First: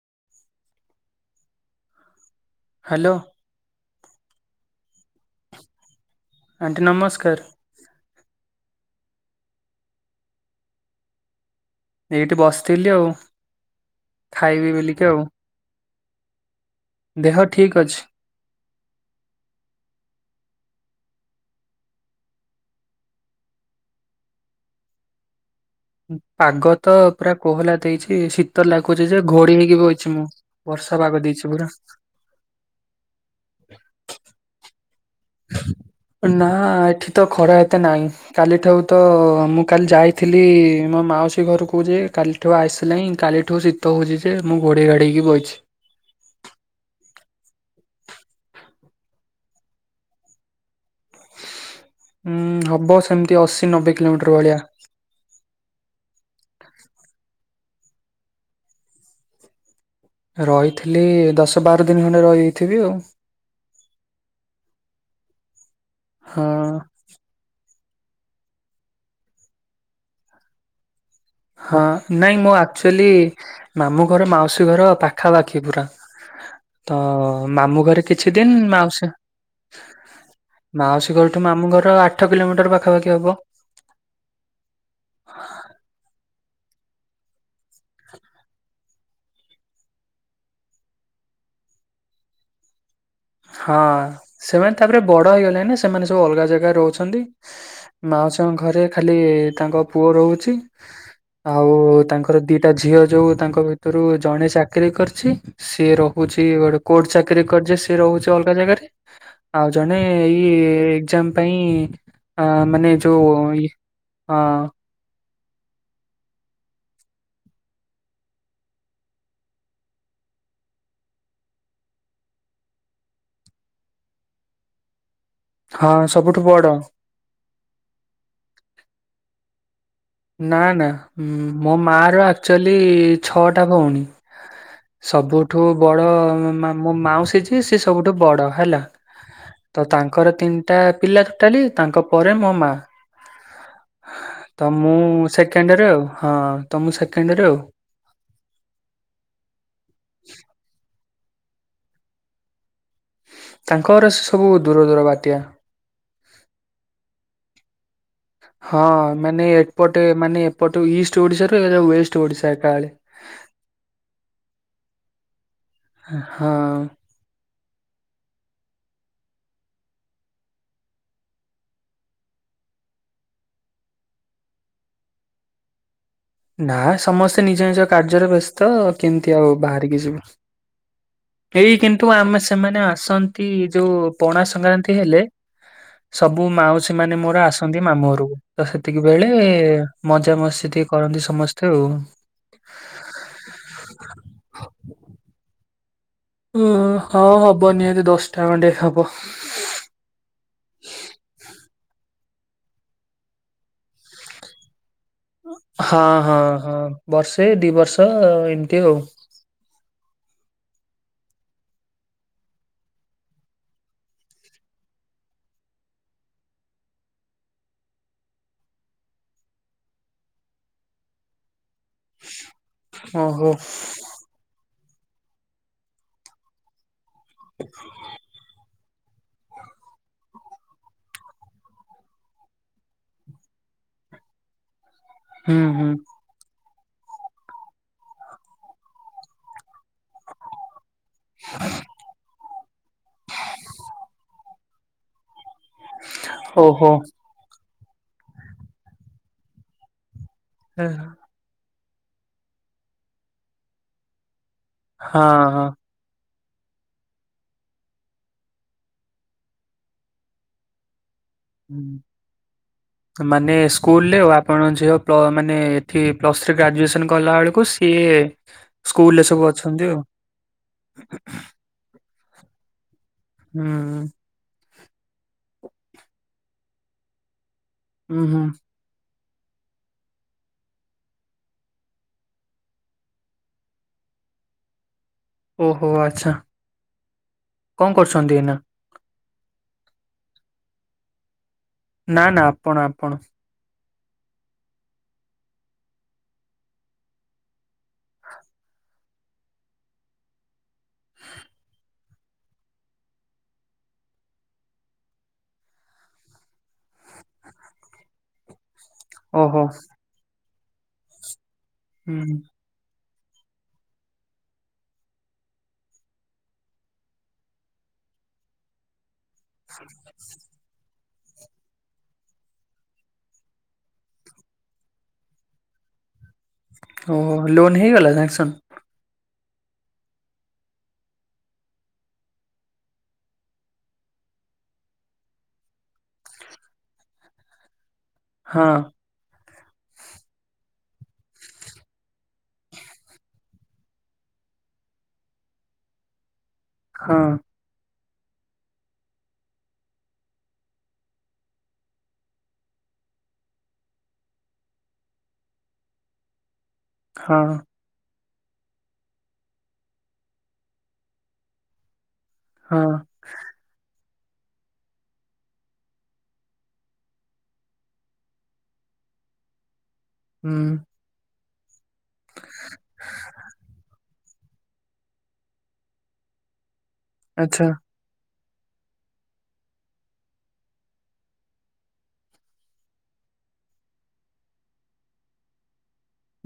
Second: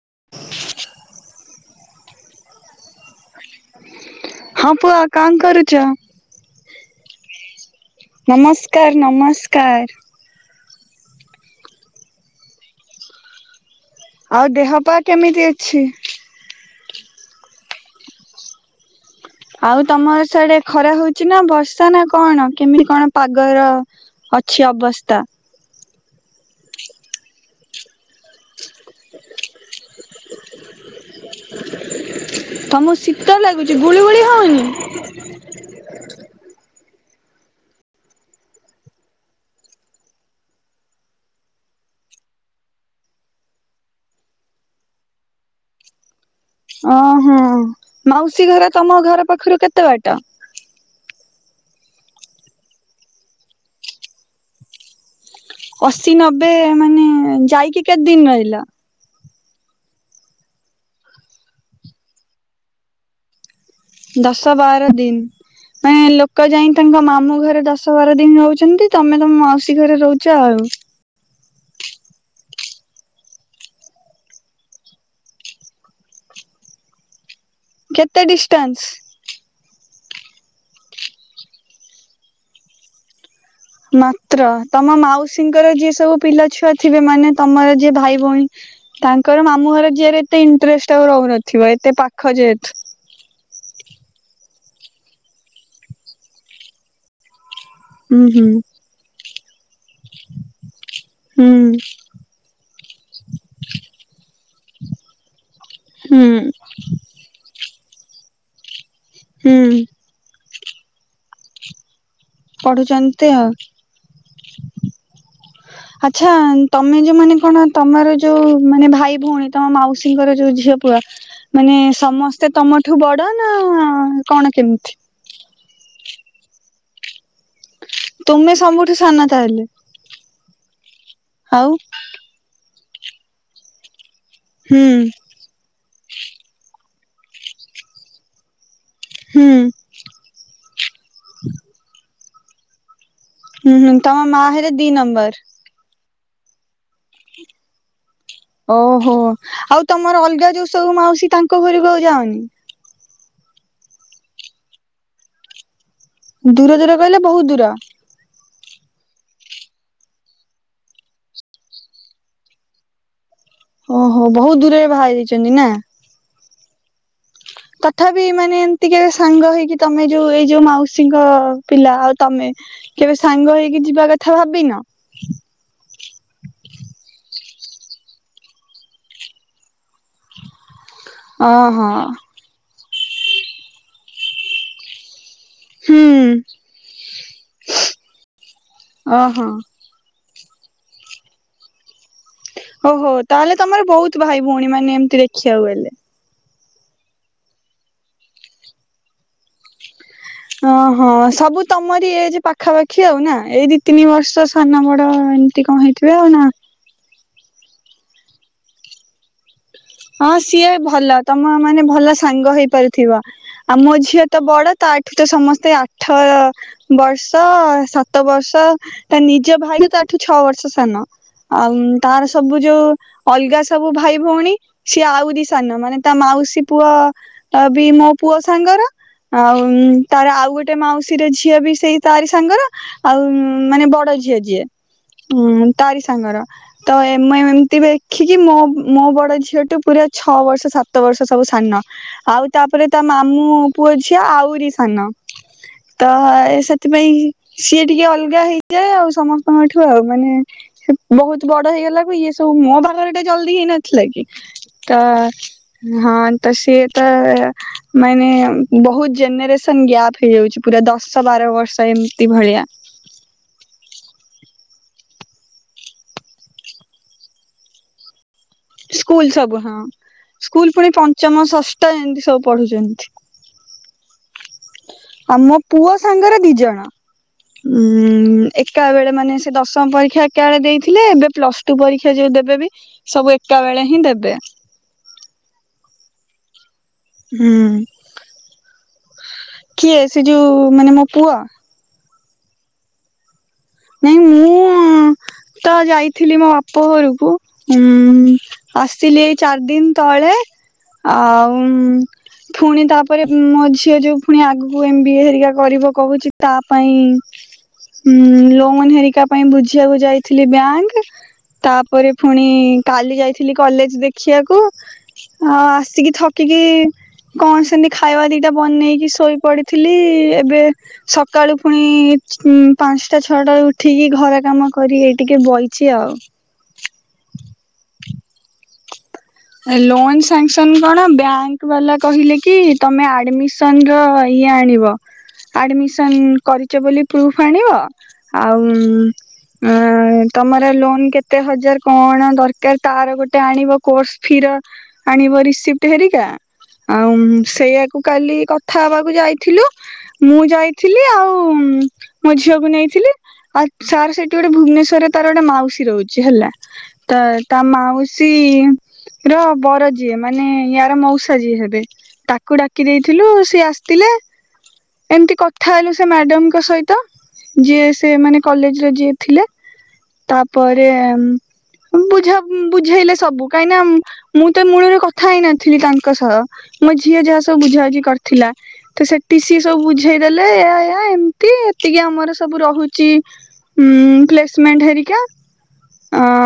[inaudible] Hello. ହଁ ପୁଅ କଣ କରୁଛ? ଆଣ୍ଟି ନମସ୍କାର। କାର ନମସ୍କାର। ଏଇଠି ବସିଥିଲି ଆଉ। ଆଉ ଖାଇବି ଦେହ ପା ବୋଲିକି ଆଉ କେମିତି ଅଛି? ଦେହ ଠିକ ଅଛି। ଆଉ ତମର ସାଡେ ଖରା ହଉଛି ନା ବର୍ଷା ନା କଣ କେମିତି କଣ ପାଗର ଅଛି ଅବସ୍ଥା? ପାଗ ତ ପୁରା କୋହଲା ଦେଇଛି, ଶୀତ ଲାଗୁଛି ଯେ ଘୋଡି ହେଇକି ବଇଚି ମୁଁ ବର୍ଷା ପାଗ ଦେଇଛି ବୋଲି। ତମକୁ ଶୀତ ଲାଗୁଛି ଗୁଳିୁଗୁଳି ହଉନି? ନା ଏଠି ତ ଖରା ଏତେ ନାହିଁ, କାଲିଠାରୁ ତ ମୁଁ କାଲି ଯାଇଥିଲି ମୋ ମାଉସୀ ଘରକୁ ଯେ କାଲିଠୁ ଆସିଲାଇଁ କାଲିଠୁ ଶୀତ ହେଉଛି, ଯେ ମୁଁ ଘୋଡ଼େଇ ଘାଡ଼େଇ ହେଇକି ବଇଛି। ଓହୋ ମାଉସୀ ଘର ତମ ଘର ପାଖରୁ କେତେ ବାଟ? ଉଁ ହବ ସେମିତି ଅଶୀ ନବେ କିଲୋମିଟର ଭଳିଆ। ଅଶୀ ନବେ ମାନେ ଯାଇକି କେତେ ଦିନ ରହିଲା? ରହିଥିଲି ଦଶ ବାର ଦିନ ଖଣ୍ଡେ ରହିଥିବି ଆଉ। ଦଶ ବାର ଦିନ ମାନେ ଲୋକ ଯାଇ ହଁ ତାଙ୍କ ମାମୁଁ ଘରେ ଦଶ ସବାର ଦିନ ରହୁଛନ୍ତି, ତମେ ତମ ମାଉସୀ ଘରେ ରହୁଛ ଆଉ। ହଁ ନାଇଁ ମୁଁ ଆକ୍ଚୁଆଲି ମାମୁଁ ଘର ମାଉସୀ ଘର ପାଖାପାଖି ପୁରା ତ ମାମୁଁ ଘରେ କେତେ କିଛି ଦିନ ଡିଷ୍ଟାନ୍ସ? ମାଉସୀ ମାଉସୀ ଘରଠୁ ମାମୁ ଘର ଆଠ କିଲୋମିଟର ପାଖାପାଖି ହବ। ମାତ୍ର ତମ ମାଉସୀଙ୍କର ଯିଏ ସବୁ ପିଲା ଥିବେ ମାନେ ତମର ଯିଏ ଭାଇ ଭଉଣୀ ତାଙ୍କର ମାମୁ ଘର ଯିଏରେ ଏତେ ଇଣ୍ଟରେଷ୍ଟ ଆଉ ରହୁନଥିବ ହଏ ତ ପାଖଜେ ହେତୁ। ହଁ ସେମାନେ ତାପରେ ବଡ ହେଇଗଲେଣି, ନା ସେମାନେ ସବୁ ଅଲଗା ଜାଗାରେ ରହୁଛନ୍ତି ହୁଁ ହୁଁ। ମାଉସଙ୍କ ଘରେ ଖାଲି ତାଙ୍କ ପୁଅ ରହୁଛି ହୁଁ ଆଉ ତାଙ୍କର ଦିଟା ଝିଅ ଯୋଉ ତାଙ୍କ ଭିତରୁ ଜଣେ ଚା ଚାକିରରି କରିଛି ସିଏ, ହୁଁ ରହୁଛି ଗୋଟେ କୋର୍ଟ ଚାକିରରି କରିଛି ସିଏ ରହୁଛି ଅଲଗା ଜାଗାରେ ଆଉ ହୁଁ ଜଣେ ଏଇ ଏକ୍ଜାମ ପାଇଁ ଆ ମାନେ ପଢୁଛନ୍ତି ଯୋଉ ଆଉ। ହ ଆଚ୍ଛା ତମେ ଯୋଉ ମାନେ କଣ ତମର ଯୋଉ ମାନେ ଭାଇ ଭଉଣୀ ତମ ମାଉସୀଙ୍କର ଯୋଉ ଝିଅ ପ ମାନେ ସମସ୍ତେ ତମଠୁ ବଡ ନା କଣ କେମିତି? ହଁ ସବୁଠୁ ବଡ। ତୁମେ ସମୁଠୁ ସାନ ତାହେଲେ। ନା ନା ଆଉ ଉଁ-ମୋ ମାଆର ଆକଚୋଲି ଛଅଟା ଭଉଣୀ। ହୁଁ ସବୁଠୁ ବଡ ମୋ-ମା ମୋ ମାଉସୀ ଜିଏ ସିଏ ସବୁଠୁ ବଡ ହେଲା। ହୁଁ ତ ତାଙ୍କର ତିନିଟା ପିଲା ଟୋଟାଲି ତାଙ୍କ ପରେ ମୋ ମାଆ। ହୁଁ ହୁଁ ତମ ମାଆ ହେଲେ ଦି ମୁଁ ନମ୍ବର। ସେକେଣ୍ଡେରେ ଆଉ ହଁ ତ ମୁଁ ସେକେଣ୍ଡେରେ ଆଉ। ଓହୋ ଆଉ ତମର ଅଲଗା ଯୋଉ ସବୁ ମାଉସୀ ତାଙ୍କ ଘରକୁ ଆଉ ଯାଅନି? ତାଙ୍କ ଘର ସେସବୁ ଦୂରଦୂର ବାଟିଆ। ଦୂରଦୂର କହିଲେ ବୋହୁତ ଦୂର? ହଁ ମାନେ ଏପଟେ ମାନେ ଏପଟୁ ଇଷ୍ଟ ଓଡିଶରୁ ଏକାଥରେ ୱେଷ୍ଟ ଓଡିଶା ଏକାବେଳେ। ଓହୋ ବୋହୁତ ଦୂରରେ ବାହାହେଇ ଯାଇଚନ୍ତି ନା। ହଁ। ତଥାପି ମାନେ ଏମତି କେବେ ସାଙ୍ଗ ହେଇକି ତମେ ଯୋଉ ଏଇ ଯୋଉ ମାଉସୀଙ୍କ ପିଲା ଆଉ ତମେ କେବେ ସାଙ୍ଗ ହେଇକି ଯିବା କଥା ଭାବିିନ? ନା ସମସ୍ତେ ନିଜ ନିଜ କାର୍ଯ୍ୟରେ ବ୍ୟସ୍ତ କେମତି ଆଉ ବାହାରିକି ଯିବୁ। ଏଇ ଓହୋ କିନ୍ତୁ ଆମେ ସେମାନେ ଆସନ୍ତି ଯୋଉ ପଣାସଂକ୍ରାନ୍ତି ହେଲେ ହୁଁ ସବୁ ମାଉସୀମାନେ ମୋର ଆସନ୍ତି ମାମୁଁହରୁକୁ ତ ସେତିକି ବେଳେ ଓହୋ। ମଜା ମଜା ମସ୍ତି ଟିକେ କରନ୍ତି ସମସ୍ତେ ଆଉ। ଓହୋ ତାହେଲେ ତମର ବୋହୁତ ଭାଇ ଭୋଉଣୀମାନେ ଏମତି ଦେଖିବାକୁ ଗଲେ। ଉଁ-ହଁ ହବ ନିହାତି ଦଶଟା ଖଣ୍ଡେ ହବ। ଅହଁ ସବୁ ତମରି ଏଜେ ପାଖାପାଖି ଆଉ ନା ଏଇ ଦି ତିନି ବର୍ଷ ସାନ ବଡ ଏମତି କଣ ହଁ ହେଇଥିବେ ଆଉ ହଁ ନା? ହଁ ବର୍ଷେ ଦି ବର୍ଷ ଏମିତି ଆଉ। ହଁ ସିଏ ଭଲ ତମ ମାନେ ଭଲ ସାଙ୍ଗ ହେଇପାରୁଥିବ। ଆଉ ମୋ ଝିଅ ତ ବଡ ତାଠୁ ତ ସମସ୍ତେ ଆଠବର୍ଷ ସାତବର୍ଷ୍ ତ ତା ନିଜ ଭାଇ ତ ତାଠୁ ଛଅବର୍ଷ ସାନ ଆଉ ତାର ସବୁ ଯୋଉ ଓହୋ। ଅଲଗା ସବୁ ଭାଇ ଭୋଉଣୀ ସିଏ ଆଉରି ସାନ ମାନେ ତା ମାଉସୀ ପୁଅ ଅ-ବି ମୋ ପୁଅ ସାଙ୍ଗର ଆଉ ତାର ଆଉ ଗୋଟେ ମାଉସୀର ଝିଅ ବି ସେଇ ତାରି ସାଙ୍ଗର ଆଉ ମାନେ ବଡ ଝିଅ ଯିଏ ହୁଁ ତାରି ସାଙ୍ଗର ତ ଏମ ଏମତି ଦେଖିକି ମୋ ମୋ ବଡ ଝିଅ ଟୁ ପୁରା। ଛଅ ବର୍ଷ ସାତ ବର୍ଷ ସବୁ ସାନ ଆଉ ତାପରେ ତା ମାମୁଁ ପୁଅ ଝିଅ ଆହୁରି ସାନ ତ ଓହୋ ସେଥିପାଇଁ। ସିଏ ଟିକେ ଅଲଗା ହେଇଯାଏ ଆଉ ସମସ୍ତଙ୍କଠୁ ଆଉ ମାନେ ହଁ ବହୁତ ବଡ। ହେଇଗଲା କ ଇଏ ସବୁ ମୋ ବାହା ଘର ଟା ଜଲଦି ହେଇନଥିଲା କି। ତ ହଁ। ହଁ। ତ ସିଏ ତ ମାନେ ବହୁତ ଜେନେରେସନ୍ ଗ୍ୟାପ ହେଇଯାଉଛି ପୁରା ଦଶ। ବାର ବର୍ଷ ଏମିତି ଭଳିଆ ମାନେ ସ୍କୁଲରେ ଆପଣ? ଝିଅ ମାନେ ଏଠି ପ୍ଲସ ଥ୍ରୀ ଗ୍ରାଜୁଏସନ କଲା ବେଳକୁ ସିଏ। ସ୍କୁଲରେ ସ୍କୁଲ ସବୁ ହଁ ଅଛନ୍ତି ଆଉ। ସ୍କୁଲ ପୁଣି ପଞ୍ଚମ ଷଷ୍ଠ ଏମିତି ସବୁ ପଢୁଛନ୍ତି। ହୁଁ। ଆମ ପୁଅ ସାଙ୍ଗରେ ଦି ଜଣ ଉଁ ଏକା ବେଳେ ମାନେ ସେ ଦଶମ ପରୀକ୍ଷା ଏକା ବଳେ ଦେଇଥିଲେ ଏବେ ପ୍ଲସ ଟୁ ପରୀକ୍ଷା ଯୋଉ ଦେବେବ ସବୁ ଏକା ବଳେ ହିଁ ଦେବେ। ଓହୋ ଆଚ୍ଛା ହୁଁ କଣ କରୁଛନ୍ତି ଏଇନା। କିଏ ସେ ଯୋଉ ମାନେ ମୋ ପୁଅ। ନା ନା ଆପଣ ଆପଣ ନାଇଁ ମୁଁ ତ ଯାଇଥିଲି ମୋ ବାପ ଘରକୁ ଉ ଆସିଲି ଏଇ ଚାରି ଦିନ ତଳେ। ଆଉ। ପୁଣି ତାପରେ ମୋ ଝିଅ ଯୋଉ ପୁଣି ଆଗକୁ ଏମବ ଏ ହେରିକା କରିବ କହୁଛି ତା ପାଇଁ। ହୁଁ ଲୋ। ନ ହେରିକା ପାଇଁ ଓହୋ ବୁଝିବାକୁ ଯାଇଥିଲି ବ୍ୟାଙ୍କ ତାପରେ ହୁଁ ପୁଣି କାଲି ଯାଇଥିଲି। ଥିଲି କଲେଜ ଦେଖିବାକୁ ଆଉ ଆସିକି ଥକିକି କଣ ସେମିତି ଖାଇବା ଦିଟା ବନେଇକି ଶୋଇ। ପଢିଥିଲି ଏବେ ସକାଳୁ ପୁଣି ପାଞ୍ଚଟା ଛଅଟା ବେଳେ ଉଠିକି ଘର କାମ କରି ଟିକେ ବହିଛି ଆଉ। ଓ ଲୋନ୍ ହେଇଗଲା ସ୍ୟାକସନ୍? ଲୋନ ସ୍ୟାକ୍ସନ କଣ ବ୍ୟାଙ୍କ ବାଲା କହିଲେ କି ତମେ ଆଡମିସନ ର ଇଏ ଆଣିବ ଆଡମିସନ୍ କରିଚ ବୋଲି ପ୍ରୁଫ୍ ଆଣିବ। ଆଉ ହଁ ଆ ତମର ଲୋନ୍ କେତେ ହଜାର କଣ ଦରକାର ତାର ଗୋଟେ ଆଣିବ କୋର୍ସ୍ ଫିର ଆଣିବ ରିସିପଟ୍ ହରିକା ଆଉ ହଁ ସେଇଆକୁ କାଲି କଥା ହବାକୁ ଯାଇଥିଲୁ ମୁଁ ଯାଇଥିଲି ଆଉ ମୋ ଝିଅକୁ ନେଇଥିଲି। ଆଉ ସାର୍ ସେଠି ଗୋଟେ ଭୁବନେଶ୍ଵରରେ ତାର ଗୋଟେ ମାଉସୀ ରହୁଚି ହେଲା ତ ହଁ ତା ମାଉସୀ ର ବର ଯିଏ ମାନେ ୟାର ମୋଉସା ଯିଏ ହେବେ ତାକୁ ଡାକି ହଁ ଦେଇଥିଲୁ ସିଏ ଆସିଥିଲେ। ଏମତି କଥା ହେଲୁ ସେ ମ୍ୟାଡାମଙ୍କ ସହିତ। ଯିଏ ସେ ମାନେ କଲେଜରେ ଯିଏ ଥିଲେ ହୁଁ ତାପରେ ବୁଝା ଉଁ-ବୁଝେଇଲେ ସବୁ। ଉଁ-ମୁଁ ତ ମୂଳରେ କଥା ହେଇନଥିଲି ତାଙ୍କ ସହ ମୋ ଝିଅ ଯାହା ସବୁ ଆଚ୍ଛା ବୁଝାବୁଝି କର୍ ଥିଲା ତ ସେଠି ସିଏ ସବୁ ବୁଝେଇ ଦେଲେ ଏୟା ଏୟା ଏମତି ଏତିକି ଆମର ସବୁ ରହୁଚି ଉଁ ପ୍ଲେସମେଣ୍ଟ୍ ହେରିକା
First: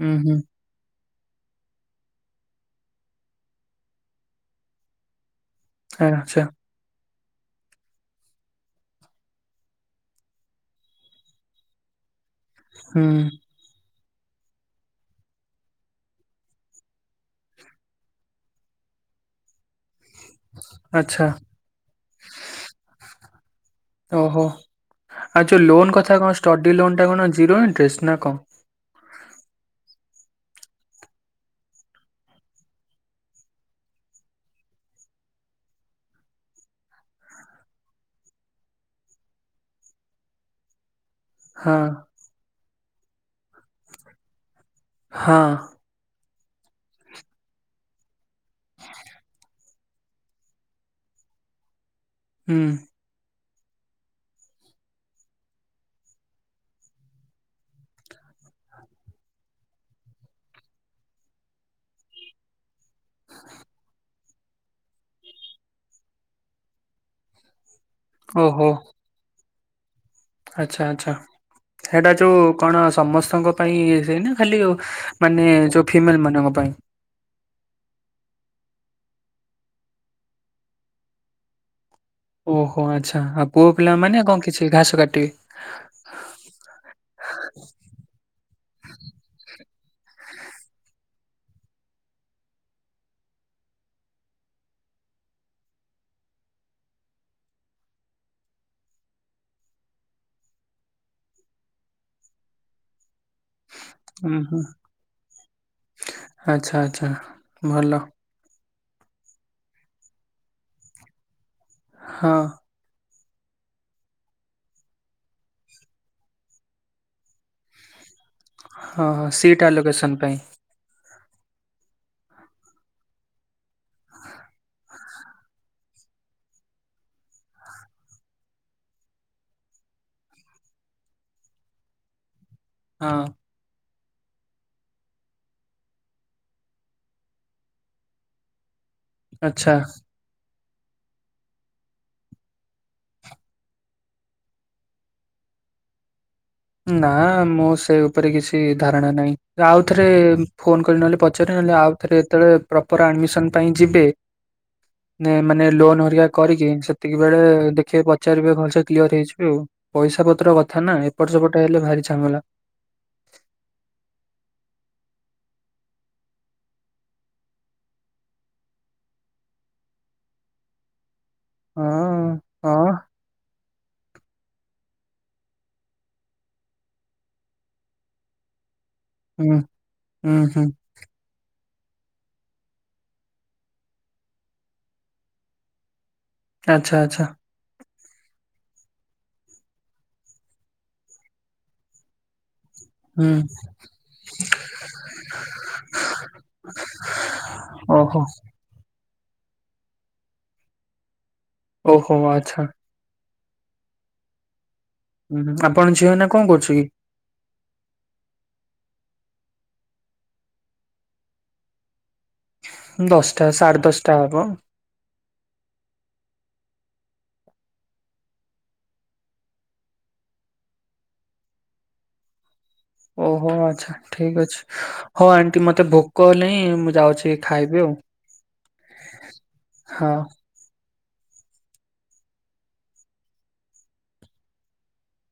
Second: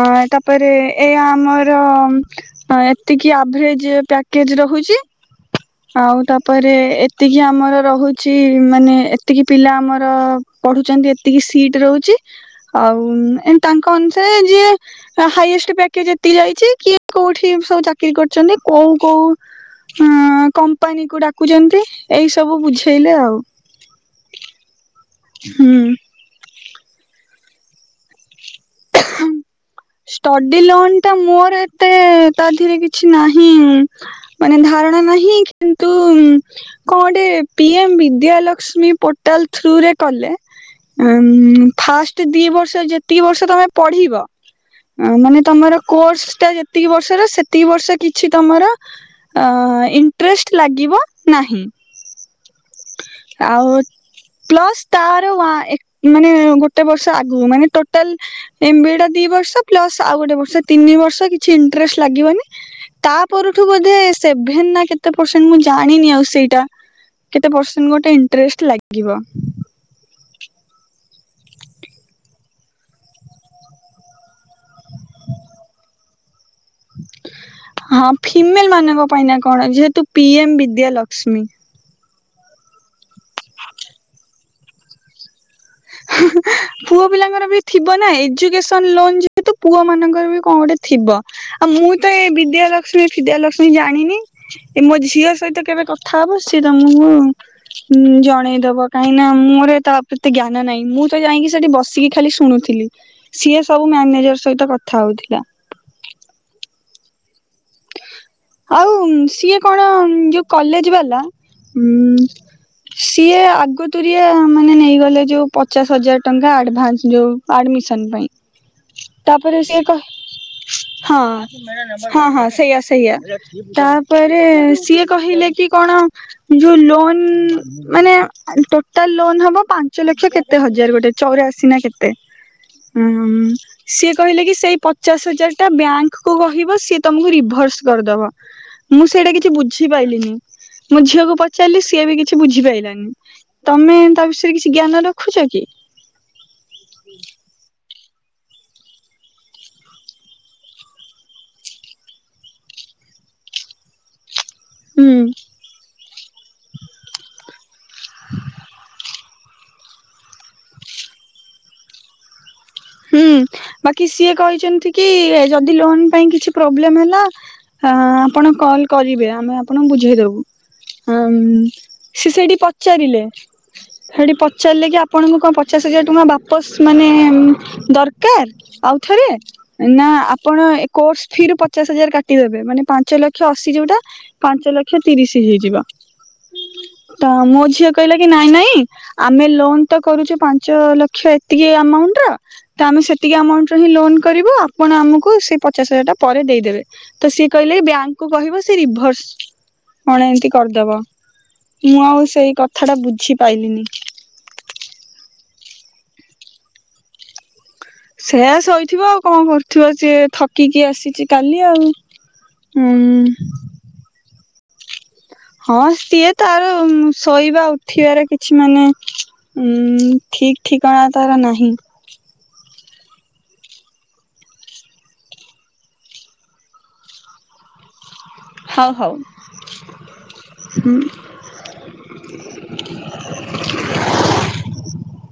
ହୁଁ ହୁଁ ଏ ଆମର ର ଅ ଏତିକି ଆଭରେଜ୍ ପ୍ୟାକେଜ୍ ରହୁଚି ଆଉ ଆଚ୍ଛା ତାପରେ ଏ ଏତିକି ଆମର ରହୁଚି ମାନେ ଏତିକି ପିଲା ଆମର ପଢ଼ୁଚନ୍ତି ଏତିକି ସିଟ୍ ରହୁଚି। ଆଉ ହୁଁ ଏମ୍-ତାଙ୍କ ଅନୁସାରେ ଯିଏ ହାଇଏଷ୍ଟ୍ ପ୍ୟାକେଜ ଯାଇଚି କିଏ କୋଉଠି ସବୁ ଚାକିରୀ କରଚନ୍ତି କୋଉ କୋଉ ହଁ କମ୍ପାନୀ କୁ ଆଚ୍ଛା ଡାକୁଛନ୍ତି ଏଇ ସବୁ ବୁଝେଇଲେ ଆଉ। ଓହୋ ଆଉ ଯୋଉ ହୁଁ। ଲୋନ୍ କଥା କଣ ଷ୍ଟଡି ଲୋନ୍ ଟା କଣ ଜିରୋ ଇଣ୍ଟରେଷ୍ଟ ନା କଣ? [unintelligible] ଷ୍ଟଡି ଲୋନ୍ ଟା ମୋର ଏତେ ତାରେ କିଛି ନାହିଁ ମାନ କିନ୍ତୁ କଣ ଗୋଟେ ବିଦ୍ୟା ଲକ୍ସମି କଲେ ହଁ ଫାଷ୍ଟ ଦି ବର୍ଷ ଯେତିକି ବର୍ଷ ତମେ ପଢିବ ମାନେ ହଁ ତମର କୋର୍ସ ଟା ଯେତିକି ବର୍ଷର ସେତିକି ବର୍ଷ କିଛି ତମର ଇଣ୍ଟଷ୍ଟ ଲାଗିବ ନାହି ହୁଁ। ଆଉ ପ୍ଲସ୍ ତାର ମାନେ ଗୋଟେ ବର୍ଷ ଆଗ ମାନେ ଟୋଟାଲ ବର୍ଷ ପ୍ଲସ ଆଉ ଗୋଟେ ବର୍ଷ ତିନି ବର୍ଷ କିଛି ଇଣ୍ଟଷ୍ଟ ଲାଗିବନି ତା ପରଠୁ ବୋଧେ ସେଭେନ ନା କେତେ ପରସେଣ୍ଟ ମୁଁ ଜାଣିନି ଆଉ ସେଇଟା କେତେ ପରସେଣ୍ଟ ଗୋଟେ ଇଣ୍ଟଷ୍ଟ ଲାଗିବ। ଆଚଛା ଆଚଛା। ସେଇଟା ଯୋଉ କଣ ସମସ୍ତଙ୍କ ପାଇଁ ସେଇ ଖାଲିଉ ମାନେ ଯୋଉ ଫିମେଲ ମାନଙ୍କ ପାଇଁ? ହଁ ଫିମେଲ ମାନଙ୍କ ପାଇଁ ନା କଣ ଯେହେତୁ ପି ଏମ ବିଦ୍ୟା ଲକ୍ଷ୍ମୀ ଓହୋ ଆଚ୍ଛା ଆଉ ପୁଅ ପିଲା ମାନେ କଣ କିଛି ଘାସ କାଟିବି? ପୁଅ ପିଲାଙ୍କର ବି ଥିବ ନା ଏଜୁକେସନ ଲୋ ଯେହେତୁ ପୁଅ ମାନଙ୍କର ବି କଣ ଗୋଟେଥିବ ଆଉ ମୁଁ ତ ଏଇ ବିଦ୍ୟା ଲକ୍ଷ୍ମୀ ବିଦ୍ୟା ଲକ୍ଷ୍ମୀ ଜାଣିନି ଏ ମୋ ଝିଅ ସହିତ କେବେ କଥା ହବ ସିଏ ତମକୁ ଁ ଜଣେଇଦବ କାହିଁକି ନା ମୋର ତା ପ୍ରେ ଜ୍ଞାନ ନା ନାଇଁ ମୁଁ ତ ଯାଇକି ସେଠି ବସିକି ଖାଲି ଶୁଣୁଥିଲି ସିଏ ସବୁ ଉଁ ମ୍ୟାନେଜର ହୁଁ ସହିତ କଥା ହଉଥିଲା। ଆଛା ଭଲ। ଆଉ ସିଏ କଣ ଯୋଉ କଲେଜ ବାଲା ଉଁ ହଁ। ସିଏ ଆଗତୁରି ମାନେ ନେଇଗଲେ ଯେଉଁ ପଚାଶ ହଜାର ଟଙ୍କା ଆଡ଼ଭାନ୍ସ ଯେଉଁ ଆଡ଼ମିସନ ପାଇଁ। ହଁ ତାପରେ ସେିଟା ସିଏ କହ ଲୋକସନ ପାଇଁ। ହଁ ହଁ ହଁ ସେଇଆ ସେଇଆା। ତାପରେ ସିଏ କହିଲେ କି କଣ ଯୋଉ ଲୋନ୍ ମାନେ ଟୋଟାଲ ଲୋନ ହବ ପାଞ୍ଚ ଲକ୍ଷ କେତେ ହଜାର ଗୋଟେ ଚଉରାଶୀ ନା କେତେ ହ। ହଁ ସିଏ କହିଲେ କି ସେଇ ପଚାଶ ହଜାର ଟା ବ୍ୟାଙ୍କକୁୁ କହିବ ସିଏ ତମକୁ ରିଭର୍ସ କରିଦବ ମୁଁ ସେଇଟା କିଛି ଆଚ୍ଛା। ବୁଝିପାରଲିିନି ମୋ ଝିଅକୁ ପଚାରିଲି ସିଏ ବି କିଛି ବୁଝିପାରଲାନି ତମେ ତା ବିଷୟରେ କିଛି ଜ୍ଞାନ ରଖୁଛ କି? ନା ମୁଁ ସେ କିଛି ଧାରଣା ନାଁ ଆଉ ଥରେ ଫୋନ କରି ନହଲେ ପଚାର ନହଲେ ଆଉଥରେ ପ୍ରପ ମିସନ ପାଇଁ ଯିବେ ହୁଁ ନ ମାନେ ଲୋନ ହରିକ କରିକି ସେତିକି ବେଳେ ଦେଖିବେ ପଚାରିବେ ଘଲସ କ୍ଲିୟର ହେଇଯିବ ପଇସା ପତ୍ର କଥା ନା ଏପଟ ସେପଟ ହେଲେ ଭାରି ଝାମେଲା। ହୁଁ ବାକି ସିଏ କହିଛନ୍ତି କି ଯଦି ଲୋନ ପାଇଁ କିଛି ପ୍ରୋବ୍ଲେମ ହେଲା ହ ଆପଣ କଲ୍ କରିବେ ଆମେ ଆପଣଙ୍କୁ ବୁଝେଇଦବୁ। [unintelligible] ହଁ ହଁ ସେ ସେଇଠି ହଁ ପଚାରିଲେ ସେଠି ଚିଲେ କି ଆପଣଙ୍କୁ କଣ ପଚାଶ ହଜାର ଟଙ୍କା ବାପସ ମାନେ ଦରକାର ଆଉ ହୁଁ ନା ହୁଁ ହୁଁ ଆପଣ ପଚାଶ ହଜାର କାଟିଦେବେ ମାନେ ପାଞ୍ଚ ଲକ୍ଷ ଅଶି ଯୋଉଟା ପାଞ୍ଚ ଲକ୍ଷ ତିରିଶ ହେଇଯିବ। ଆଚଛା ତ ଆଚ୍ଛା। ମୋ ଝିଅ କହିଲା କି ନାଇଁ ନାଇଁ ଆମେ ଲୋନ ତ କରୁଛୁ ପାଞ୍ଚ ଲକ୍ଷ ଏତିକି ଆମାଉଣ୍ଟ ର ତ ଆମେ ହୁଁ ସେତିକି ଆମାଉଣ୍ଟରେ ହିଁ ଲୋନ କରିବୁ ଆପଣ ଆମକୁ ସେ ପଚାଶ ହଜାର ଟା ପରେ ଦେଇଦେବେ। ତ ସିଏ କହିଲେ ବ୍ୟାଙ୍କ ଓହୋ। କୁ କହିବ ସେ ରିଭର୍ସ କଣ ଏମିତି କରିଦବ [inaudible] ମୁଁ ଓହୋ ଆଉ ସେଇ ଆଚ୍ଛା କଥା ଟା ବୁଝି ପାଇଲିିନୀ। [inaudible] ହୁଁ ଆପଣ ଝିଅ ହେ ନା କଣ କରୁଛୁ କି? [inaudible] ସେୟା ଶୋଇଥିବ ଆଉ କଣ କରୁଥିବ ସିଏ ଥକିକି ଆସିଛି କାଲି ଆଉ। ହୁଁ ଦଶଟା ସାଢେ ଦଶଟା ହବ? ହଁ ସିଏ ତାର ଶୋଇବା ଉଠିବାର କିଛି ମାନେ ଉଁ ଠିକ୍ ଠିକଣା ତାର ନାହିଁ [inaudible] ଓହୋ ଆଚ୍ଛା ଠିକ୍ ଅଛି ହଉ ଆଣ୍ଟି ମତେ ଭୋକ ହେଲେଣିି ମୁଁ ଯାଉଛି ଖାଇବି ଆଉ। ହଉ ହଉ ହଁ। [inaudible] ହୁଁ। [inaudible]